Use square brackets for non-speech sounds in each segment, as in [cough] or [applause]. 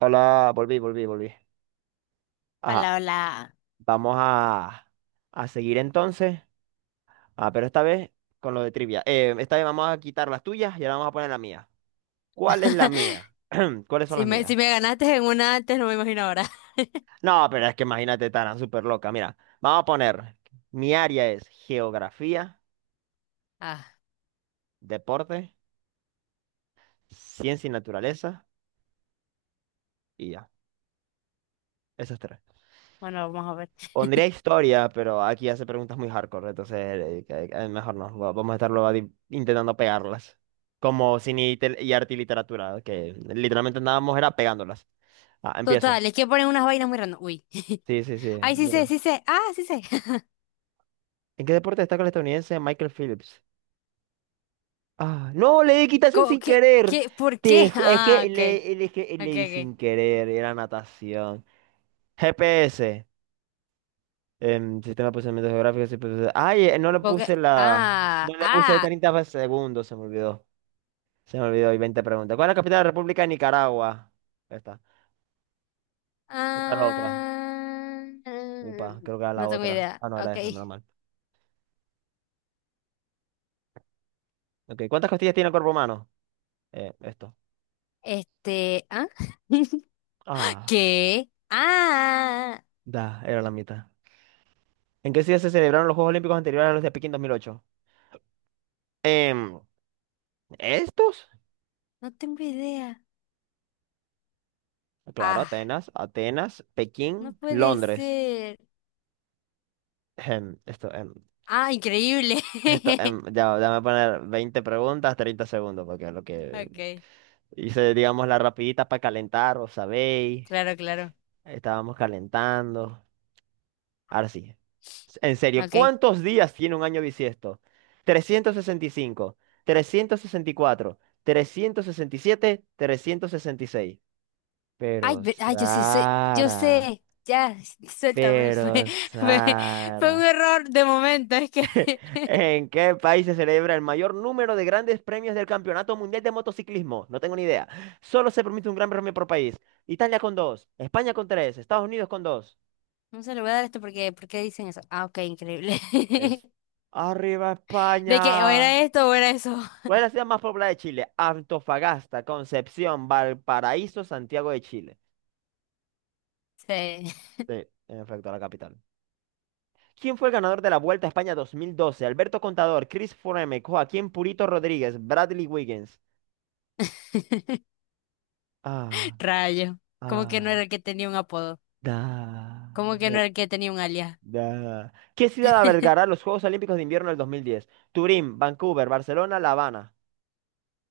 Hola, volví, volví, volví. Ajá, Hola, hola. vamos a seguir entonces. Ah, pero esta vez con lo de trivia. Esta vez vamos a quitar las tuyas y ahora vamos a poner la mía. ¿Cuál es la [laughs] mía? [clears throat] ¿Cuáles son Si las me, si mías? me ganaste en una antes, no me imagino ahora. [laughs] No, pero es que imagínate, tan súper loca. Mira, vamos a poner, mi área es geografía, Ah, deporte, ciencia y naturaleza y ya. Esas tres. bueno, vamos a ver. Pondría [laughs] historia, pero aquí hace preguntas muy hardcore, entonces que mejor no. Vamos a estar luego intentando pegarlas. Como cine y arte y literatura, que literalmente andábamos era pegándolas. Ah, empiezo. Total, es que ponen unas vainas muy random. Uy. [laughs] Sí, sí, sí. Ay, sí sé, Burro. sí sé. Ah, sí sé. [laughs] ¿En qué deporte destaca el estadounidense Michael Phillips? Ah, no, le di equitación ¿Cómo? sin ¿Qué? querer. ¿Qué? ¿Por Te qué? [laughs] ju- es que Ah, ok. le- es que le Ok, di ok. sin querer, era natación. GPS, sistema de posicionamiento geográfico. Sí, pues, ay, no le Supongo que... puse la. Ah, No le puse ah. 30 segundos, se me olvidó. Se me olvidó, y 20 preguntas. ¿Cuál es la capital de la República de Nicaragua? Esta. ¿Cuál era la otra? Ah. Upa, creo que era la No tengo otra. idea. Ah, no, era Ok. esa, menos mal. Ok, ¿cuántas costillas tiene el cuerpo humano? Esto. Este... ¿Ah? [laughs] Ah, ¿Qué? Ah. da, era la mitad. ¿En qué ciudad se celebraron los Juegos Olímpicos anteriores a los de Pekín 2008? Em, ¿Estos? No tengo idea. Claro, Ah, Atenas, Atenas, no Pekín, puede Londres. ser. Em, esto, em, Ah, increíble. esto, em, [laughs] ya, déjame poner 20 preguntas, 30 segundos, porque lo que Okay, hice, digamos, la rapidita para calentar, ¿os sabéis? claro, claro. Estábamos calentando. Ahora sí. En serio, Okay. ¿cuántos días tiene un año bisiesto? Trescientos sesenta y cinco, cuatro, siete, 366. Ay, Pero ve- ay, yo sí sé, yo Sara, sé. Ya, [laughs] suéltame. Pero fue, fue un Sara, error de momento. Es que [laughs] ¿en qué país se celebra el mayor número de grandes premios del Campeonato Mundial de Motociclismo? No tengo ni idea. Solo se permite un gran premio por país. Italia con dos, España con tres, Estados Unidos con dos. no se lo voy a dar esto porque, ¿por qué dicen eso? Ah, okay, increíble. Eso. [laughs] Arriba De que o España. era esto o era eso. ¿Cuál es la ciudad más poblada de Chile? Antofagasta, Concepción, Valparaíso, Santiago de Chile. Sí. Sí, en efecto, la capital. ¿Quién fue el ganador de la Vuelta a España 2012? Alberto Contador, Chris Froome, Joaquín Purito Rodríguez, Bradley Wiggins. [laughs] Ah, Rayo. Como que no ah, era el que tenía un apodo. da, Como que no da, era el que tenía un alias. da. ¿Qué ciudad albergará [laughs] los Juegos Olímpicos de Invierno del 2010? Turín, Vancouver, Barcelona, La Habana.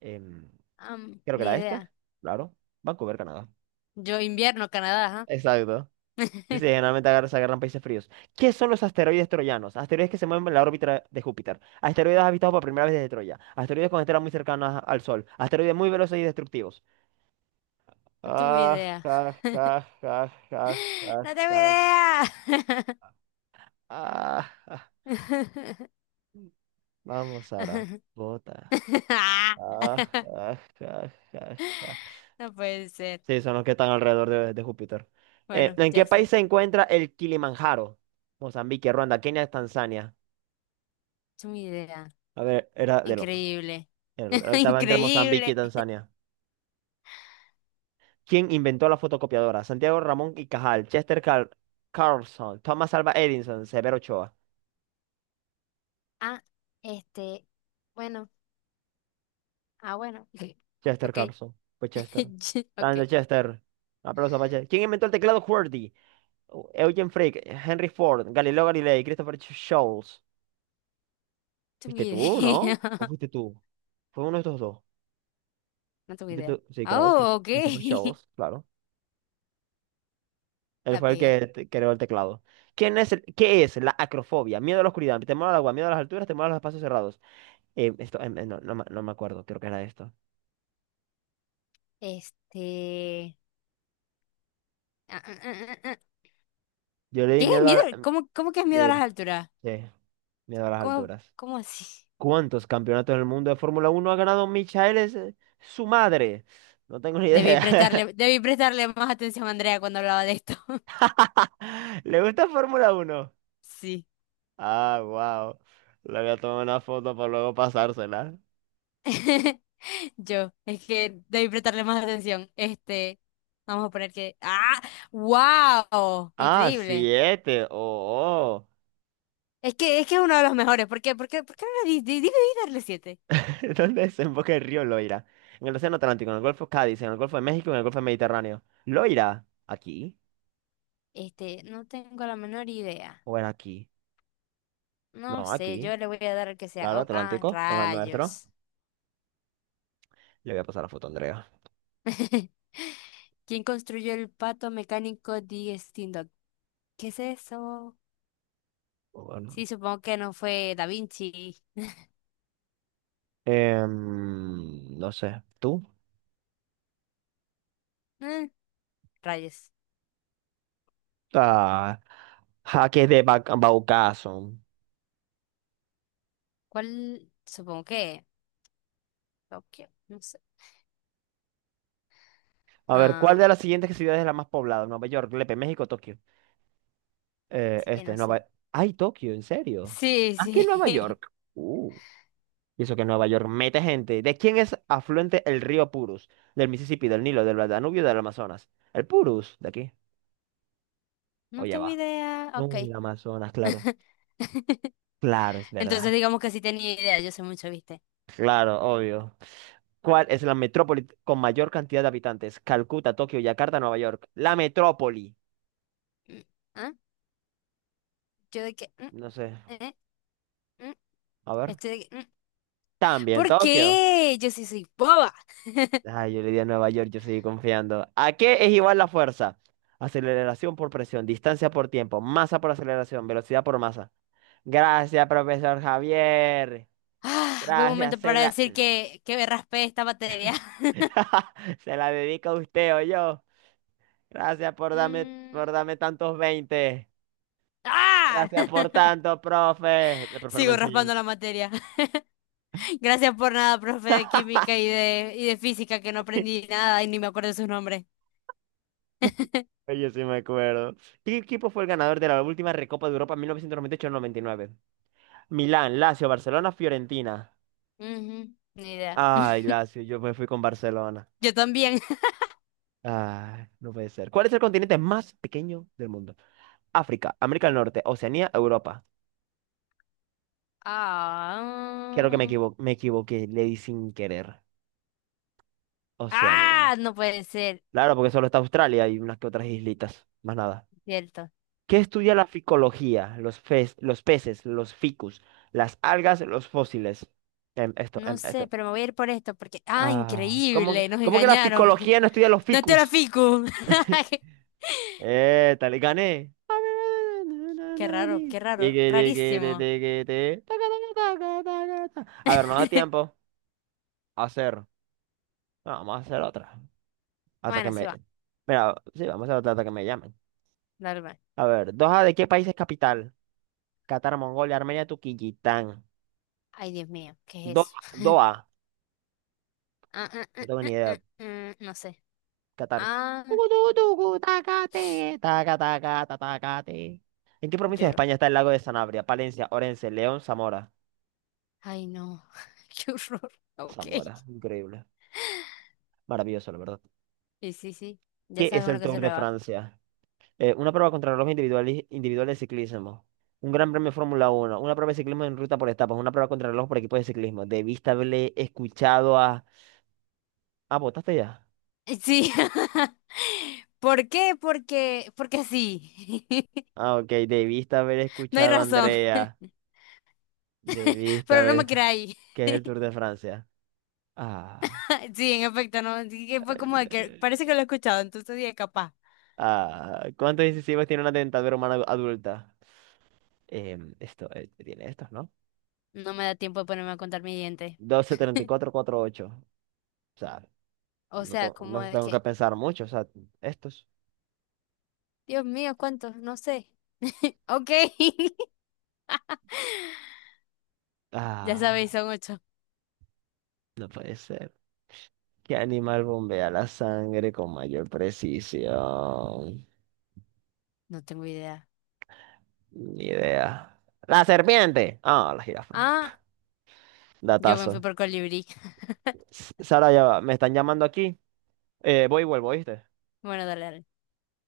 Em, Creo que ni era este. idea. Claro. Vancouver, Canadá. Yo invierno, Canadá, Exacto. ¿ah? Dice, [laughs] generalmente se agarran países fríos. ¿Qué son los asteroides troyanos? Asteroides que se mueven en la órbita de Júpiter. Asteroides habitados por primera vez desde Troya. Asteroides con estrellas muy cercanas al Sol. Asteroides muy veloces y destructivos. No tengo Ah, idea. ja, ja, ja, ja, ja, No tengo ja. idea. Ah, ja. [laughs] Vamos, Sara. Bota. Ah, Ah, ja, ja, ja, ja. no puede ser. Sí, son los que están alrededor de Júpiter. Bueno, ¿En qué ya país sé. se encuentra el Kilimanjaro? Mozambique, Ruanda, Kenia, Tanzania. Es una idea. A ver, era del otro. Increíble. En el [laughs] otro estaba entre Mozambique y Increíble. Tanzania. ¿Quién inventó la fotocopiadora? Santiago Ramón y Cajal, Chester Carlson, Thomas Alva Edison, Severo Ochoa. Ah, este. Bueno. Ah, bueno. [laughs] Chester Ok. Carlson. Pues [laughs] Chester. Ch- Ok. Grande Chester. Aplausos para Chester. ¿Quién inventó el teclado QWERTY? Eugen Frick, Henry Ford, Galileo Galilei, Christopher Scholes. Es una ¿Fuiste tú, no? ¿O idea. [laughs] fuiste tú? Fue uno de estos dos. No tengo ¿Fuiste idea. tú? Sí, Ah, claro, oh, ok. Christopher [laughs] Scholes, claro. Él La fue el pegué. que creó el teclado. ¿Qué es la acrofobia? Miedo a la oscuridad, temor al agua, miedo a las alturas, temor a los espacios cerrados. Esto, no, no, me no me acuerdo, creo que era esto. Este. Ah, ah, ah, ah, ah. Yo le di ¿Qué? miedo a, ¿Miedo? ¿Cómo que es miedo a sí, las alturas? sí, miedo a las ¿Cómo, alturas. cómo así? ¿Cuántos campeonatos del mundo de Fórmula uno ha ganado Michael, su madre? No tengo ni Debí idea. prestarle, debí prestarle más atención a Andrea cuando hablaba de esto. [laughs] [laughs] ¿Le gusta Fórmula uno? Sí. Ah, wow. Le voy a tomar una foto para luego pasársela. [laughs] Yo, es que debí prestarle más atención. Este, vamos a poner que. ¡Ah! ¡Wow! Ah, Increíble. siete. Oh, oh. Es que es uno de los mejores. ¿Por qué? ¿Por qué no le di, di- di, di darle siete? [laughs] ¿Dónde desemboca el río Loira? En el Océano Atlántico, en el Golfo Cádiz, en el Golfo de México, en el Golfo Mediterráneo. ¿Loira? ¿Aquí? Este, no tengo la menor idea. ¿O era aquí? No No, sé, aquí. yo le voy a dar el que sea. Claro, Oh, ah, Atlántico, en el nuestro. rayos. Le voy a pasar la foto a Andrea. [laughs] ¿Quién construyó el pato mecánico de Steam Dog? ¿Qué es eso? Bueno. Sí, supongo que no fue Da Vinci. No sé. ¿Tú? Eh, rayos. Ah, jaques de Baucaso. ¿Cuál? Supongo que Tokio, no sé. A ver, ¿cuál Ah, de las siguientes ciudades es la más poblada? Nueva York, Lepe, México, Tokio. Sí, no sé. Nueva... ¡Ay, Tokio! ¿En serio? Sí, ¿Ah, que Nueva sí. York? Y eso que Nueva York mete gente. ¿De quién es afluente el río Purus? Del Mississippi, del Nilo, del Danubio, del Amazonas. El Purus, de aquí. [laughs] O No ya tengo va. idea. No, Ok. el Amazonas, claro. [laughs] Claro, es Entonces verdad. digamos que sí tenía idea, yo sé mucho, ¿viste? Claro, obvio. ¿Cuál es la metrópoli con mayor cantidad de habitantes? Calcuta, Tokio, Yakarta, Nueva York. La metrópoli. Mm, ¿ah? Yo de que... No sé. eh, mm, A ver. estoy de que... También, ¿Por Tokio. qué? Yo sí soy boba. Ay, yo le di a Nueva York, yo seguí confiando. ¿A qué es igual la fuerza? Aceleración por presión, distancia por tiempo, masa por aceleración, velocidad por masa. Gracias, profesor Javier. Ah, buen Gracias, momento se para la, decir que me raspé esta materia. [laughs] [laughs] se la dedico a usted o yo. Gracias por darme, Mm, por darme tantos 20. ¡ah! Gracias por [laughs] tanto, profe. El profe no me Sigo enseñó raspando un... la materia. [laughs] Gracias por nada, profe de química y de física, que no [laughs] aprendí nada y ni me acuerdo de sus nombres. Oye, sí me acuerdo. ¿Qué equipo fue el ganador de la última Recopa de Europa en mil novecientos noventa y ocho noventa y nueve? Milán, Lazio, Barcelona, Fiorentina. Ujú, ni idea. Ay, Lazio, yo me fui con Barcelona. Yo también. [laughs] Ay, no puede ser. ¿Cuál es el continente más pequeño del mundo? África, América del Norte, Oceanía, Europa. Creo que Ah, me equivoqué, le di sin querer. Oceanía. ah, no puede ser, Claro, porque solo está Australia y unas que otras islitas. Más nada. cierto. ¿Qué estudia la ficología? Los peces, los ficus, las algas, los fósiles. Esto, No sé, esto. pero me voy a ir por esto porque, ah, Ah, increíble, nos cómo que la engañaron. [laughs] ficología no estudia los No te la ficus? fico. [laughs] [laughs] Tal, gané. Qué raro, Tiqui, tiqui, ti, rarísimo. tiqui, ti. Taca, taca, taca, taca, taca. A ver, no da tiempo [laughs] a hacer. No, vamos a hacer otra. Hasta que Bueno, sí me. va, Mira, sí, vamos a hacer otra hasta que me llamen. dale, va. A ver, Doha, ¿de qué país es capital? Qatar, Mongolia, Armenia, Turquistán. Ay, Dios mío, ¿qué es Doha, eso? Doha. Ah, ah, ah, No tengo ah, ni ah, idea. ah, no sé. Qatar. Ah, Tucu, tucu, tucu, tacate, taca, taca, ta, tacate. ¿En qué provincia de lloro. España está el lago de Sanabria? Palencia, Orense, León, Zamora. Ay, no. [laughs] Qué horror. Ok. Zamora, increíble. Maravilloso, la verdad. Sí, sí, sí. Ya ¿Qué sabes es una el cosa Tour de nueva. Francia? Una prueba contra reloj individual, individual de ciclismo. Un gran premio de Fórmula Uno. Una prueba de ciclismo en ruta por etapas. Una prueba contra reloj por equipos de ciclismo. Debiste haberle escuchado a... Ah, ¿votaste ya? Sí. [laughs] ¿Por qué? Porque, porque sí. [laughs] Ah, ok. Debiste haber No hay escuchado a razón. Andrea. [laughs] Debiste Pero no me haber... creáis. ¿Qué es el Tour de Francia? Ah. [laughs] Sí, en efecto, no. Sí que fue como de que El- parece que lo he escuchado, entonces dije capaz. Ah, ¿cuántos incisivos tiene una dentadura humana adulta? Esto, tiene estos, ¿no? No me da tiempo de ponerme a contar mis dientes. 12, 34, ocho. O sea, O no, sea, como no de tengo que que, pensar mucho, o sea, estos. Dios mío, ¿cuántos? No sé. [laughs] Ok. [laughs] Ya sabéis, Ah, son ocho. no puede ser. ¿Qué animal bombea la sangre con mayor precisión? No tengo idea. Ni idea. ¡La serpiente! Ah, la jirafa. Ah, yo me fui Datazo. por colibrí. Sara, ya va, me están llamando aquí. Voy y vuelvo, ¿oíste? [laughs] Bueno, dale, dale.